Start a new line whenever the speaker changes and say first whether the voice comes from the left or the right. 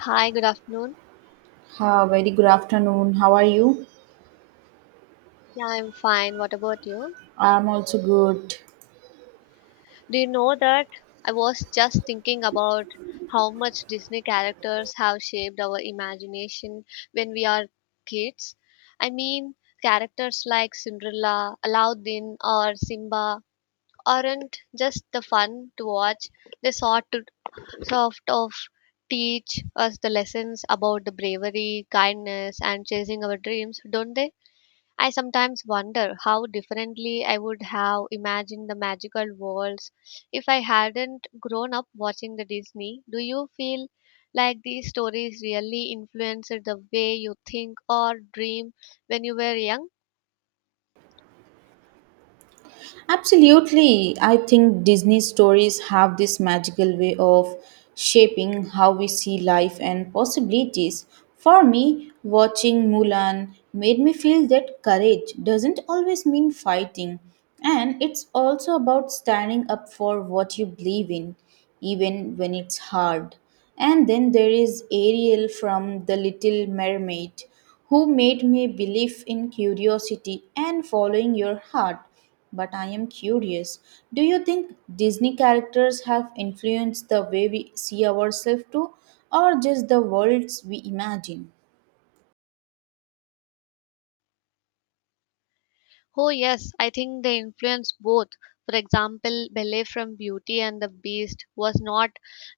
left: Hi, good afternoon.
right: Ha, very good afternoon. How are you?
left: Yeah, I'm fine. What about you?
right: I'm also good.
left: Do you know that I was just thinking about how much Disney characters have shaped our imagination when we are kids? I mean, characters like Cinderella, Aladdin, or Simba aren't just the fun to watch, they sort of teach us the lessons about the bravery, kindness, and chasing our dreams, don't they? I sometimes wonder how differently I would have imagined the magical worlds if I hadn't grown up watching the Disney. Do you feel like these stories really influenced the way you think or dream when you were young?
right: Absolutely. I think Disney stories have this magical way of shaping how we see life and possibilities. For me, watching Mulan made me feel that courage doesn't always mean fighting, and it's also about standing up for what you believe in, even when it's hard. And then there is Ariel from The Little Mermaid, who made me believe in curiosity and following your heart. But I am curious, do you think Disney characters have influenced the way we see ourselves too, or just the worlds we imagine?
left: Oh, yes, I think they influence both. For example, Belle from Beauty and the Beast was not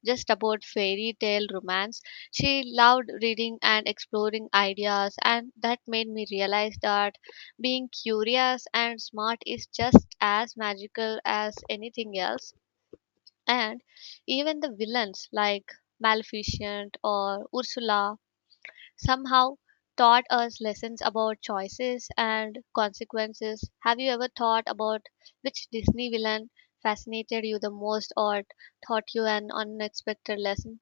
left: just about fairy tale romance. She loved reading and exploring ideas, and that made me realize that being curious and smart is just as magical as anything else. And even the villains like Maleficent or Ursula somehow taught us lessons about choices and consequences. Have you ever thought about which Disney villain fascinated you the most or taught you an unexpected lesson?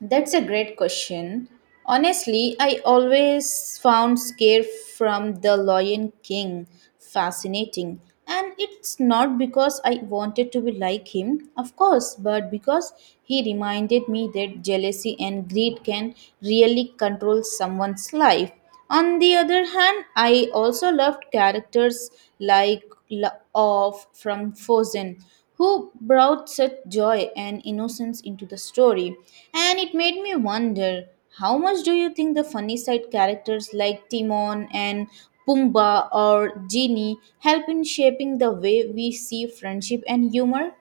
right: That's a great question. Honestly, I always found Scare from The Lion King fascinating. And it's not because I wanted to be like him, of course, but because he reminded me that jealousy and greed can really control someone's life. On the other hand, I also loved characters like La- of from Frozen, who brought such joy and innocence into the story, and it made me wonder, how much do you think the funny side characters like Timon and Pumbaa or Genie help in shaping the way we see friendship and humor?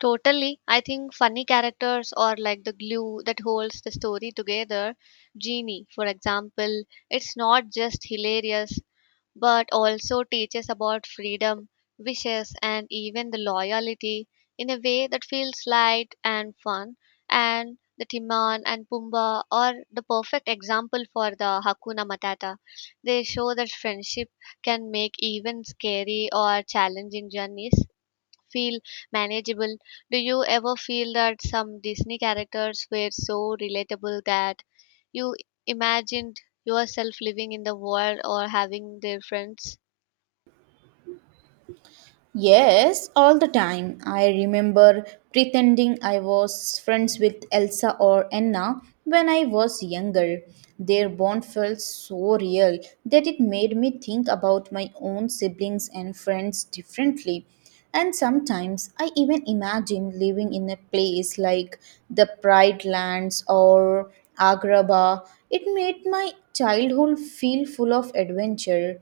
left: Totally. I think funny characters are like the glue that holds the story together. Genie, for example, it's not just hilarious, but also teaches about freedom, wishes, and even the loyalty in a way that feels light and fun. And the Timon and Pumbaa are the perfect example for the Hakuna Matata. They show that friendship can make even scary or challenging journeys feel manageable. Do you ever feel that some Disney characters were so relatable that you imagined yourself living in the world or having their friends?
right: Yes, all the time. I remember pretending I was friends with Elsa or Anna when I was younger. Their bond felt so real that it made me think about my own siblings and friends differently. And sometimes I even imagine living in a place like the Pride Lands or Agrabah. It made my childhood feel full of adventure.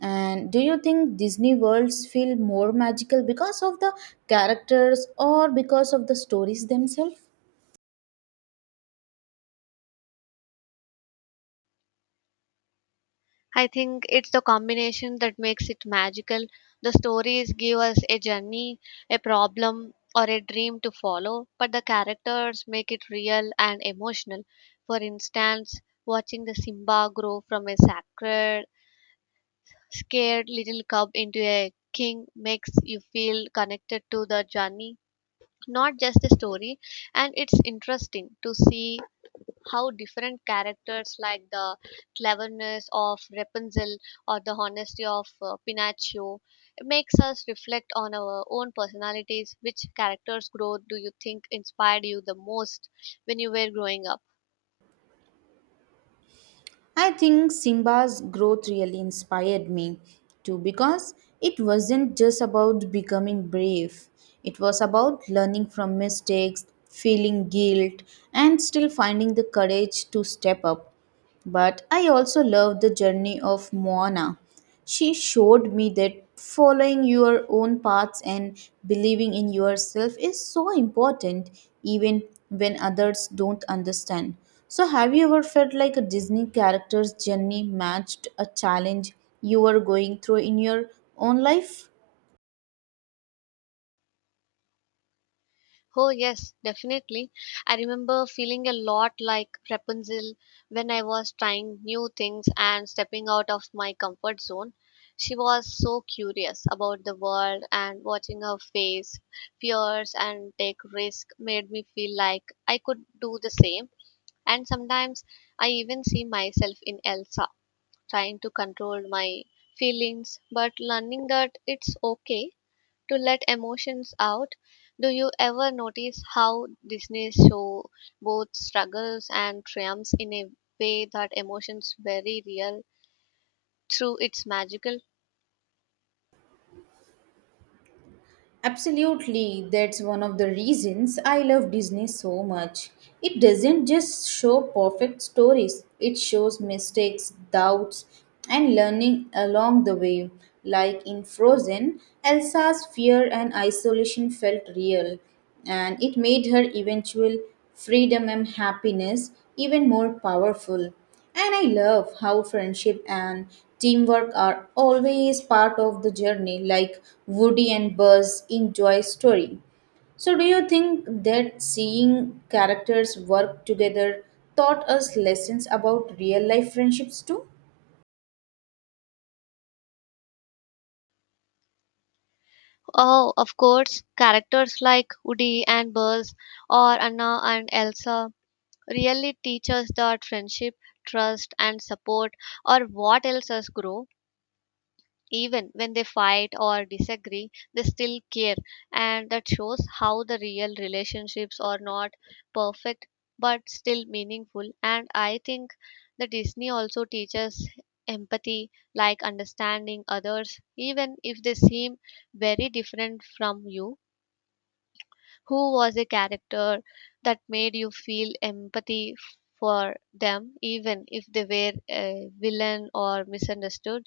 right: And do you think Disney worlds feel more magical because of the characters or because of the stories themselves?
left: I think it's the combination that makes it magical. The stories give us a journey, a problem, or a dream to follow, but the characters make it real and emotional. For instance, watching the Simba grow from a sacred scared little cub into a king makes you feel connected to the journey, not just the story. And it's interesting to see how different characters like the cleverness of Rapunzel or the honesty of Pinocchio, it makes us reflect on our own personalities. Which character's growth do you think inspired you the most when you were growing up?
right: I think Simba's growth really inspired me too, because it wasn't just about becoming brave, it was about learning from mistakes, feeling guilt, and still finding the courage to step up. But I also love the journey of Moana. She showed me that following your own paths and believing in yourself is so important, even when others don't understand. So, have you ever felt like a Disney character's journey matched a challenge you were going through in your own life?
left: Oh, yes, definitely. I remember feeling a lot like Rapunzel when I was trying new things and stepping out of my comfort zone. She was so curious about the world, and watching her face fears and take risk made me feel like I could do the same. And sometimes I even see myself in Elsa, trying to control my feelings, but learning that it's okay to let emotions out. Do you ever notice how Disney's show both struggles and triumphs in a way that emotions very real through its magical?
right: Absolutely, that's one of the reasons I love Disney so much. It doesn't just show perfect stories, it shows mistakes, doubts, and learning along the way. Like in Frozen, Elsa's fear and isolation felt real, and it made her eventual freedom and happiness even more powerful. And I love how friendship and teamwork are always part of the journey, like Woody and Buzz in Joy's story. So, do you think that seeing characters work together taught us lessons about real life friendships too?
left: Oh, of course, characters like Woody and Buzz or Anna and Elsa really teach us that friendship, trust, and support are what helps us grow. Even when they fight or disagree, they still care, and that shows how the real relationships are not perfect but still meaningful. And I think the Disney also teaches empathy, like understanding others, even if they seem very different from you. Who was a character that made you feel empathy for them, even if they were a villain or misunderstood?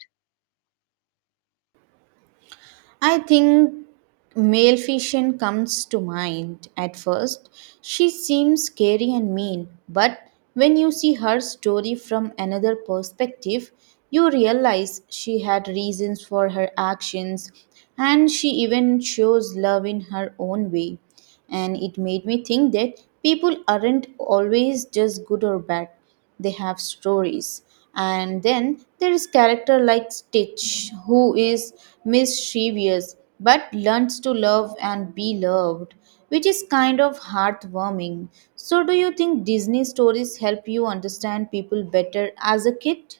right: I think Maleficent comes to mind at first. She seems scary and mean, but when you see her story from another perspective, you realize she had reasons for her actions, and she even shows love in her own way. And it made me think that people aren't always just good or bad, they have stories. And then there is character like Stitch, who is mischievous but learns to love and be loved, which is kind of heartwarming. So, do you think Disney stories help you understand people better as a kid?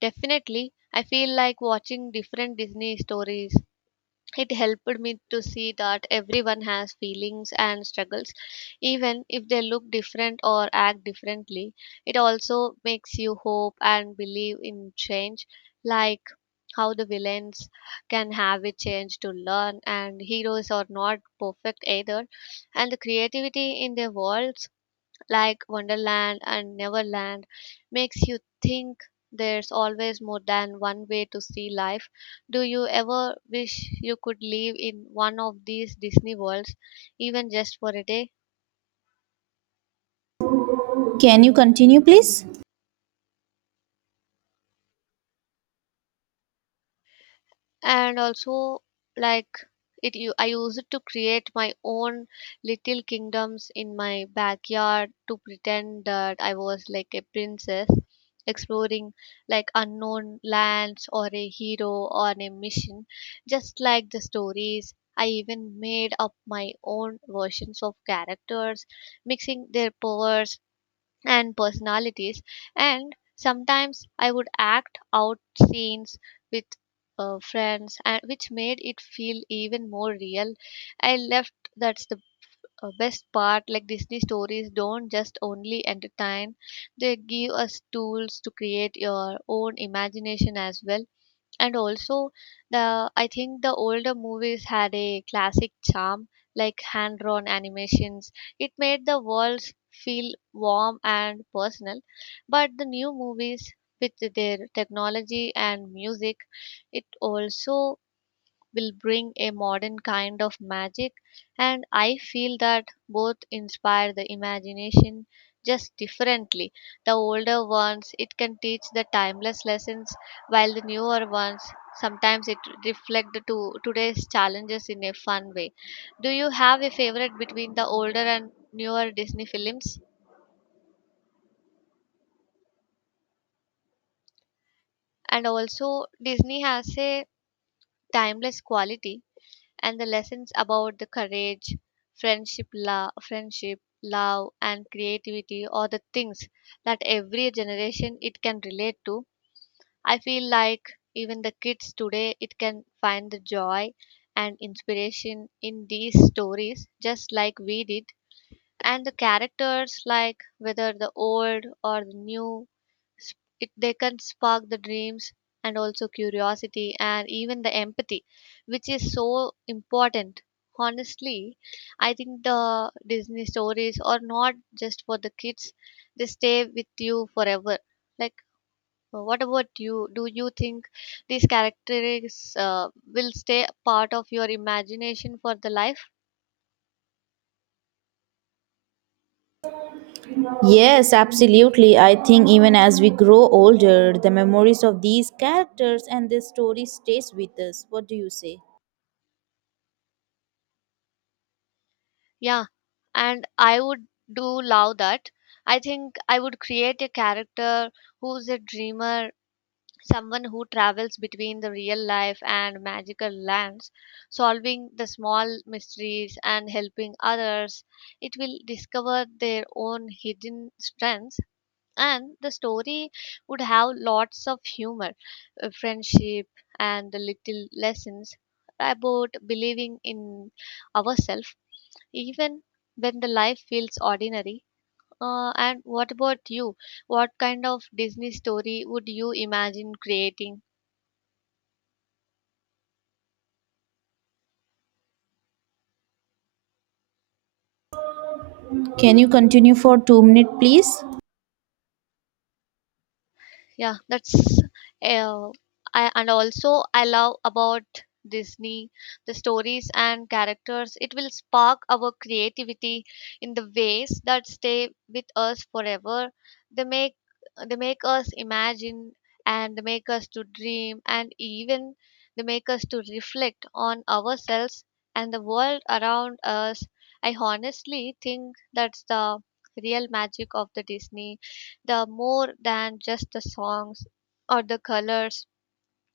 left: Definitely, I feel like watching different Disney stories, it helped me to see that everyone has feelings and struggles, even if they look different or act differently. It also makes you hope and believe in change, like how the villains can have a change to learn, and heroes are not perfect either, and the creativity in their worlds like Wonderland and Neverland makes you think there's always more than one way to see life. Do you ever wish you could live in one of these Disney worlds, even just for a day?
right: Can you continue, please?
left: And also, like, it you I use it to create my own little kingdoms in my backyard, to pretend that I was like a princess exploring like unknown lands or a hero on a mission, just like the stories. I even made up my own versions of characters, mixing their powers and personalities, and sometimes I would act out scenes with friends, and which made it feel even more real. I left that's the best part, like Disney stories don't just only entertain, they give us tools to create your own imagination as well. And also, the I think the older movies had a classic charm, like hand drawn animations, it made the worlds feel warm and personal. But the new movies, with their technology and music, it also will bring a modern kind of magic. And I feel that both inspire the imagination, just differently. The older ones, it can teach the timeless lessons, while the newer ones, sometimes it reflect the to today's challenges in a fun way. Do you have a favorite between the older and newer Disney films? And also, Disney has a timeless quality, and the lessons about the courage, friendship, love, and creativity are the things that every generation it can relate to. I feel like even the kids today it can find the joy and inspiration in these stories just like we did. And the characters, like whether the old or the new, s- it they can spark the dreams and also curiosity and even the empathy, which is so important. Honestly, I think the Disney stories are not just for the kids, they stay with you forever. Like, what about you? Do you think these characters uh, will stay part of your imagination for the life?
right: Yes, absolutely. I think even as we grow older, the memories of these characters and their story stays with us. What do you say?
left: Yeah, and I would do love that. I think I would create a character who's a dreamer, someone who travels between the real life and magical lands, solving the small mysteries and helping others. It will discover their own hidden strengths, and the story would have lots of humor, friendship, and the little lessons about believing in ourselves, even when the life feels ordinary. And what about you? What kind of Disney story would you imagine creating?
right: Can you continue for 2 minutes, please?
left: Yeah, that's uh, and also I love about Disney the stories and characters it will spark our creativity in the ways that stay with us forever. they make they make us imagine, and they make us to dream, and even they make us to reflect on ourselves and the world around us. I honestly think that's the real magic of the Disney, the more than just the songs or the colors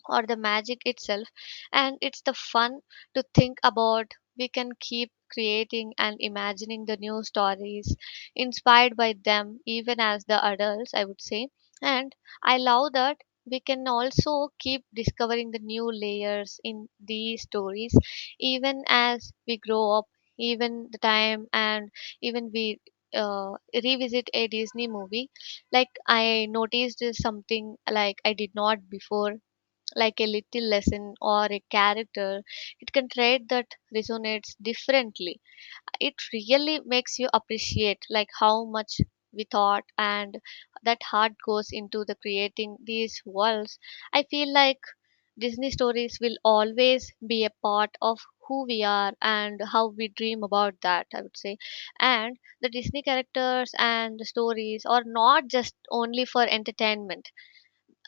left: or the magic itself. And it's the fun to think about we can keep creating and imagining the new stories inspired by them, even as the adults, I would say. And I love that we can also keep discovering the new layers in these stories even as we grow up. Even the time, and even we uh, revisit a Disney movie, like I noticed something like I did not before, like a little lesson or a character, it can trait that resonates differently. It really makes you appreciate like how much we thought and that heart goes into the creating these worlds. I feel like Disney stories will always be a part of who we are and how we dream, about that I would say. And the Disney characters and the stories are not just only for entertainment,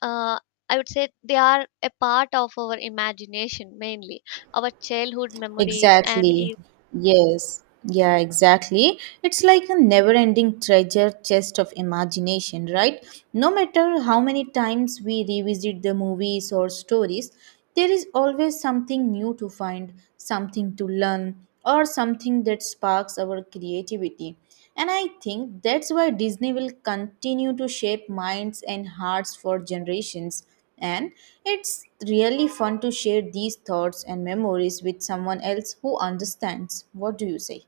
left: uh, I would say they are a part of our imagination mainly, our childhood memories, and
right: Exactly.
left: even...
right: Yes. Yeah, exactly. It's like a never ending treasure chest of imagination, right? No matter how many times we revisit the movies or stories, there is always something new to find, something to learn, or something that sparks our creativity. And I think that's why Disney will continue to shape minds and hearts for generations. And it's really fun to share these thoughts and memories with someone else who understands. What do you say?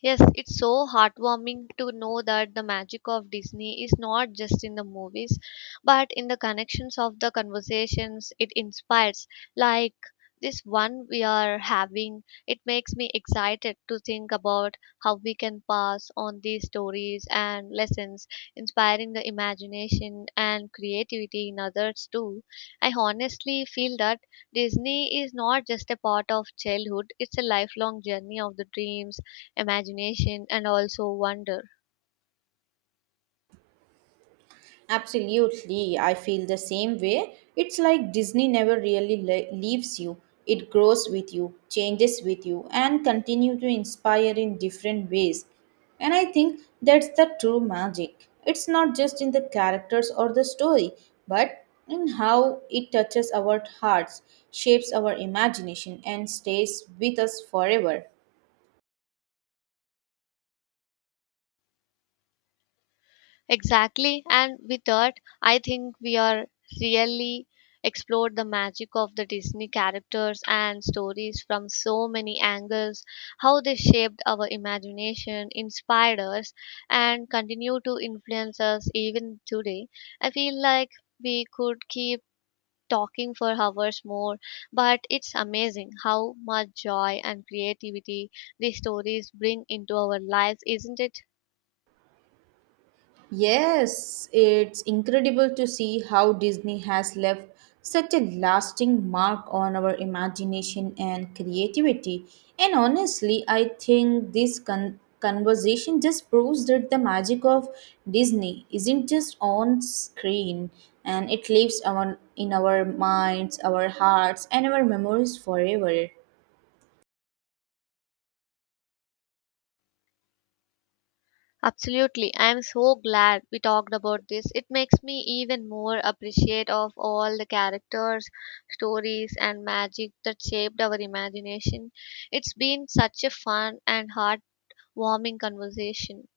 left: Yes, it's so heartwarming to know that the magic of Disney is not just in the movies, but in the connections of the conversations it inspires. Like this one we are having, it makes me excited to think about how we can pass on these stories and lessons, inspiring the imagination and creativity in others too. I honestly feel that Disney is not just a part of childhood, it's a lifelong journey of the dreams, imagination, and also wonder.
right: Absolutely, I feel the same way. It's like Disney never really leaves you. It grows with you, changes with you, and continue to inspire in different ways. And I think that's the true magic. It's not just in the characters or the story, but in how it touches our hearts, shapes our imagination, and stays with us forever.
left: Exactly. And with that, I think we are really explored the magic of the Disney characters and stories from so many angles, how they shaped our imagination, inspired us, and continue to influence us even today. I feel like we could keep talking for hours more, but it's amazing how much joy and creativity these stories bring into our lives, isn't it?
right: Yes, it's incredible to see how Disney has left such a lasting mark on our imagination and creativity. And honestly, I think this conversation just proves that the magic of Disney isn't just on screen, and it lives on in our minds, our hearts, and our memories forever.
left: Absolutely. I'm so glad we talked about this. It makes me even more appreciate of all the characters, stories, and magic that shaped our imagination. It's been such a fun and heartwarming conversation.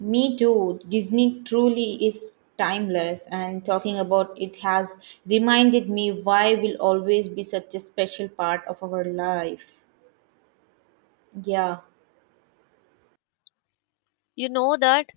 right: Me too. Disney truly is timeless, and talking about it has reminded me why will always be such a special part of our life. Yeah.
left: You know that,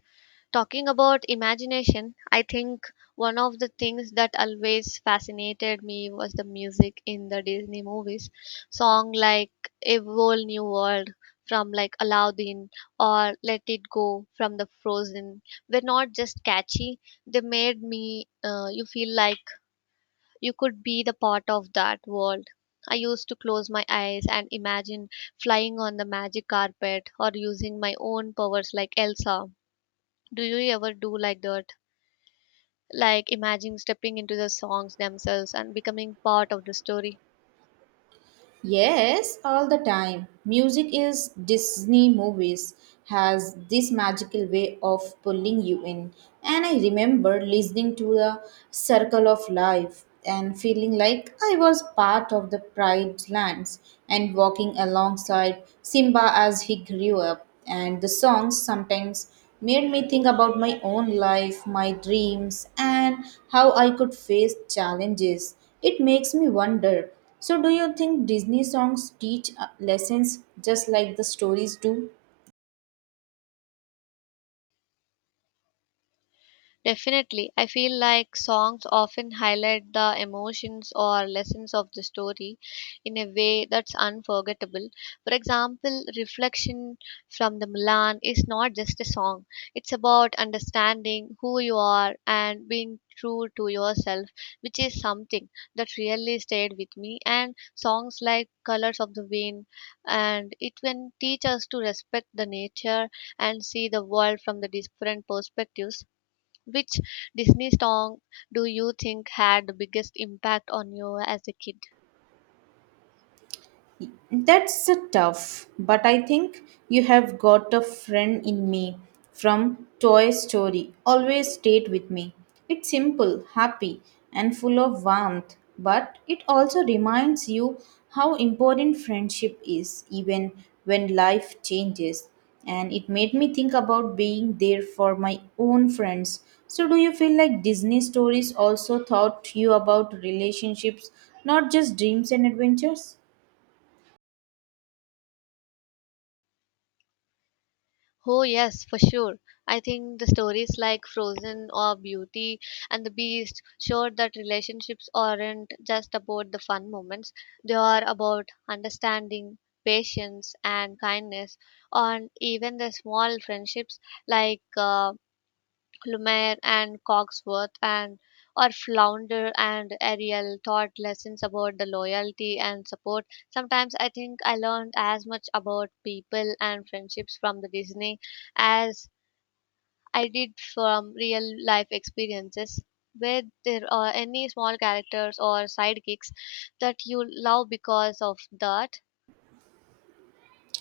left: talking about imagination, I think one of the things that always fascinated me was the music in the Disney movies. Song like A Whole New World from like Aladdin or Let It Go from the Frozen were not just catchy, they made me you feel like you could be the part of that world. I used to close my eyes and imagine flying on the magic carpet or using my own powers like Elsa. Do you ever do like that? Like imagine stepping into the songs themselves and becoming part of the story.
right: Yes, all the time. Music is Disney movies has this magical way of pulling you in. And I remember listening to the Circle of Life and feeling like I was part of the Pride Lands and walking alongside Simba as he grew up. And the songs sometimes made me think about my own life, my dreams, and how I could face challenges. It makes me wonder, so, do you think Disney songs teach lessons just like the stories do?
left: Definitely. I feel like songs often highlight the emotions or lessons of the story in a way that's unforgettable. For example, Reflection from the Milan is not just a song, it's about understanding who you are and being true to yourself, which is something that really stayed with me. And songs like Colors of the Wind and it can teach us to respect the nature and see the world from the different perspectives. Which Disney song do you think had the biggest impact on you as a kid?
right: That's a tough, but I think you have got a friend in me from Toy Story. Always stayed with me. It's simple, happy, and full of warmth, but it also reminds you how important friendship is, even when life changes. And it made me think about being there for my own friends. So, do you feel like Disney stories also taught you about relationships, not just dreams and adventures?
left: Oh, yes, for sure. I think the stories like Frozen or Beauty and the Beast showed that relationships aren't just about the fun moments, they are about understanding, patience, and kindness, and even the small friendships like Lumiere and Cogsworth and or Flounder and Ariel taught lessons about the loyalty and support. Sometimes I think I learned as much about people and friendships from the Disney as I did from real life experiences. Were there are any small characters or sidekicks that you love because of that?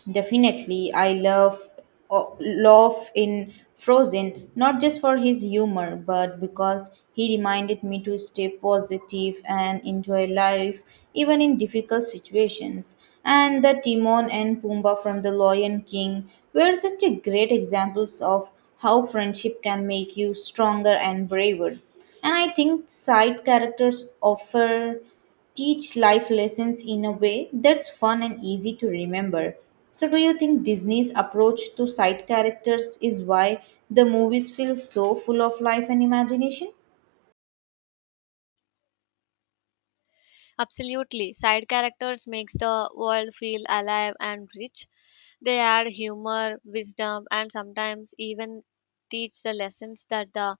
right: Definitely, I love oh, love in Frozen not just for his humor, but because he reminded me to stay positive and enjoy life even in difficult situations. And the Timon and Pumbaa from The Lion King were such a great examples of how friendship can make you stronger and braver. And I think side characters offer teach life lessons in a way that's fun and easy to remember. So, do you think Disney's approach to side characters is why the movies feel so full of life and imagination?
left: Absolutely. Side characters makes the world feel alive and rich. They add humor, wisdom, and sometimes even teach the lessons that the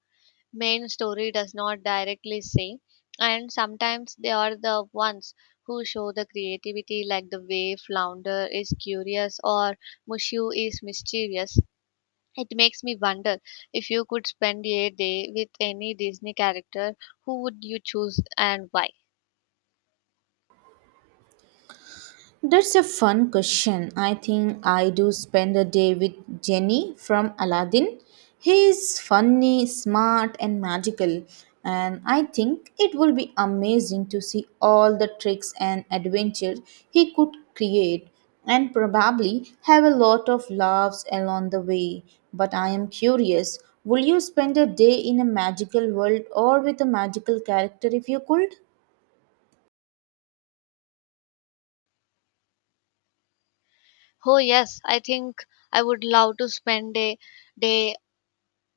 left: main story does not directly say. And sometimes they are the ones who show the creativity, like the way Flounder is curious or Mushu is mischievous. It makes me wonder, if you could spend a day with any Disney character, who would you choose and why?
right: That's a fun question. I think I do spend a day with Jenny from Aladdin. He is funny, smart, and magical, and I think it will be amazing to see all the tricks and adventures he could create, and probably have a lot of laughs along the way. But I am curious, will you spend a day in a magical world or with a magical character if you could?
left: Oh, yes, I think I would love to spend a day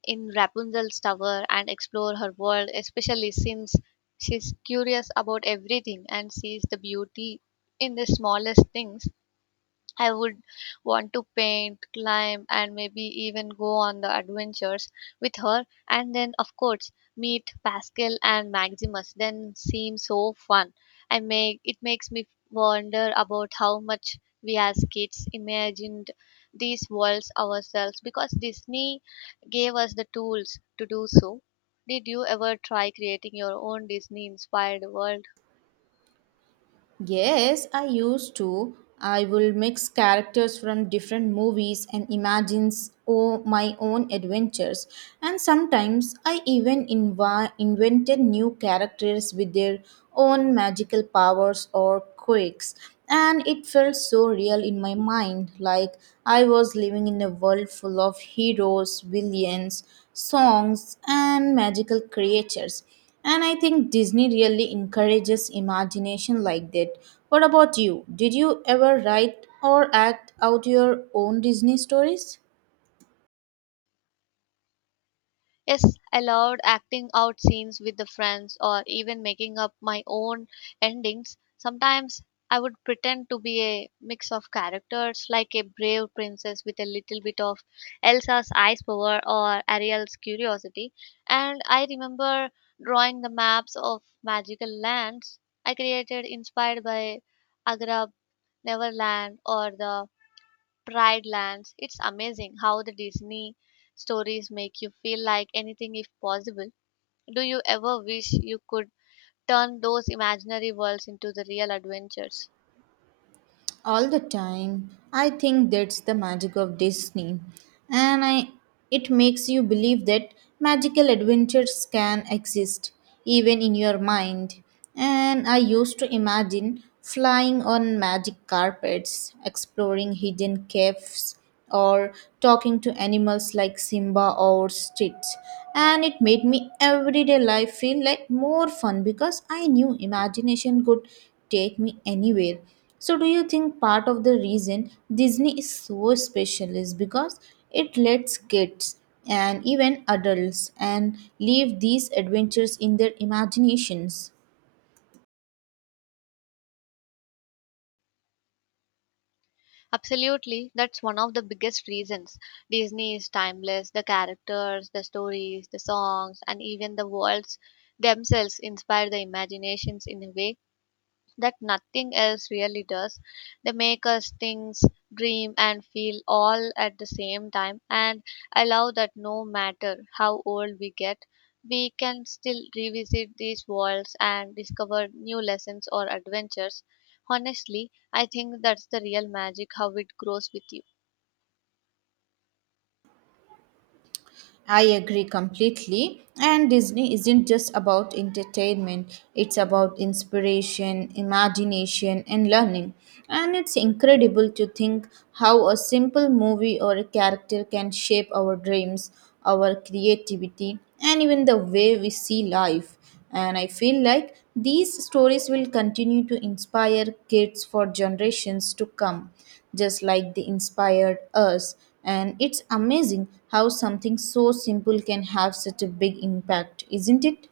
left: in Rapunzel's tower and explore her world, especially since she's curious about everything and sees the beauty in the smallest things. I would want to paint, climb, and maybe even go on the adventures with her. And then, of course, meet Pascal and Maximus. Then seems so fun. I make it makes me wonder about how much we as kids imagined these worlds ourselves because Disney gave us the tools to do so. Did you ever try creating your own Disney inspired world?
right: Yes, I used to. I will mix characters from different movies and imagine oh my own adventures. And sometimes I even invented new characters with their own magical powers or quirks. And it felt so real in my mind, like I was living in a world full of heroes, villains, songs, and magical creatures. And I think Disney really encourages imagination like that. What about you? Did you ever write or act out your own Disney stories?
left: Yes, I loved acting out scenes with the friends or even making up my own endings. Sometimes I would pretend to be a mix of characters, like a brave princess with a little bit of Elsa's ice power or Ariel's curiosity. And I remember drawing the maps of magical lands I created inspired by Agra, Neverland or the Pride Lands. It's amazing how the Disney stories make you feel like anything if possible. Do you ever wish you could turn those imaginary worlds into the real adventures?
right: All the time. I think that's the magic of Disney. And I it makes you believe that magical adventures can exist even in your mind. And I used to imagine flying on magic carpets, exploring hidden caves, or talking to animals like Simba or Stitch. And it made me everyday life feel like more fun because I knew imagination could take me anywhere. So, do you think part of the reason Disney is so special is because it lets kids and even adults and leave these adventures in their imaginations?
left: Absolutely, that's one of the biggest reasons. Disney is timeless. The characters, the stories, the songs, and even the worlds themselves inspire the imaginations in a way that nothing else really does. They make us think, dream, and feel all at the same time. And I love that no matter how old we get, we can still revisit these worlds and discover new lessons or adventures. Honestly, I think that's the real magic, how it grows with you.
right: I agree completely. And Disney isn't just about entertainment, it's about inspiration, imagination, and learning. And it's incredible to think how a simple movie or a character can shape our dreams, our creativity, and even the way we see life. And I feel like these stories will continue to inspire kids for generations to come, just like they inspired us. And it's amazing how something so simple can have such a big impact, isn't it?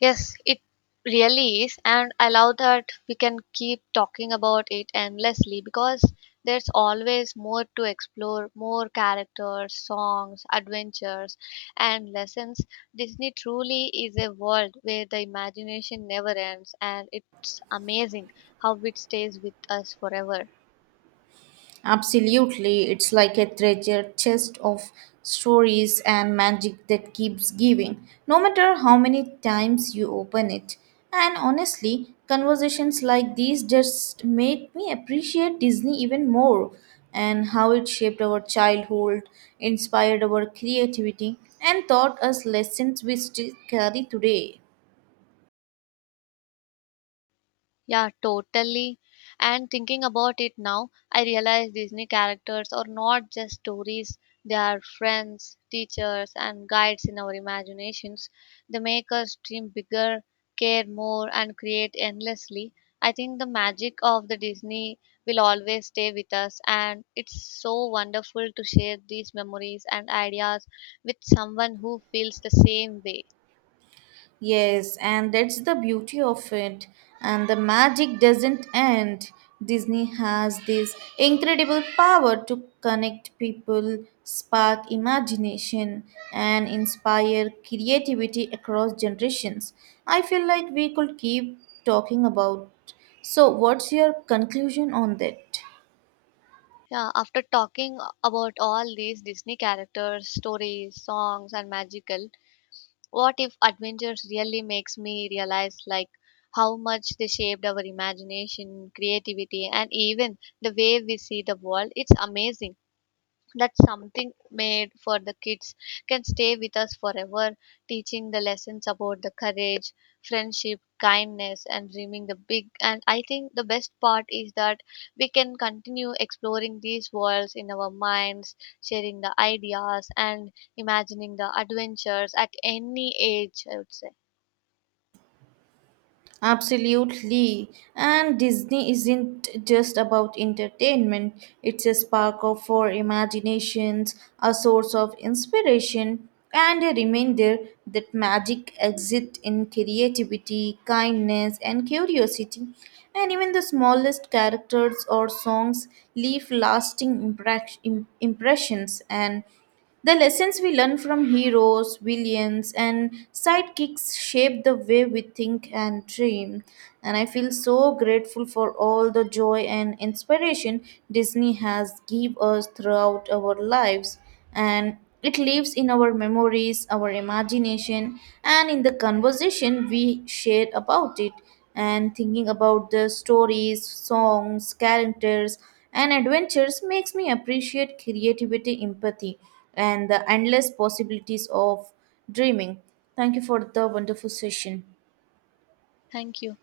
left: Yes, it really is. And I love that we can keep talking about it endlessly because there's always more to explore, more characters, songs, adventures, and lessons. Disney truly is a world where the imagination never ends, and it's amazing how it stays with us forever.
right: Absolutely, it's like a treasure chest of stories and magic that keeps giving, no matter how many times you open it. And honestly, conversations like these just made me appreciate Disney even more, and how it shaped our childhood, inspired our creativity, and taught us lessons we still carry today.
left: Yeah, totally. And thinking about it now, I realize Disney characters are not just stories, they are friends, teachers, and guides in our imaginations. They make us dream bigger, care more, and create endlessly. I think the magic of the Disney will always stay with us, and it's so wonderful to share these memories and ideas with someone who feels the same way.
right: Yes, and that's the beauty of it. And the magic doesn't end. Disney has this incredible power to connect people, spark imagination, and inspire creativity across generations. I feel like we could keep talking about. So, what's your conclusion on that?
left: Yeah, after talking about all these Disney characters, stories, songs, and magical, what if adventures really makes me realize like how much they shaped our imagination, creativity, and even the way we see the world? It's amazing that something made for the kids can stay with us forever, teaching the lessons about the courage, friendship, kindness, and dreaming the big. And I think the best part is that we can continue exploring these worlds in our minds, sharing the ideas, and imagining the adventures at any age, I would say.
right: Absolutely. And Disney isn't just about entertainment, it's a spark of for imaginations, a source of inspiration, and a reminder that magic exists in creativity, kindness, and curiosity. And even the smallest characters or songs leave lasting impressions, and the lessons we learn from heroes, villains, and sidekicks shape the way we think and dream. And I feel so grateful for all the joy and inspiration Disney has given us throughout our lives. And it lives in our memories, our imagination, and in the conversation we share about it. And thinking about the stories, songs, characters, and adventures makes me appreciate creativity, empathy, and the endless possibilities of dreaming. Thank you for the wonderful session.
left: Thank you.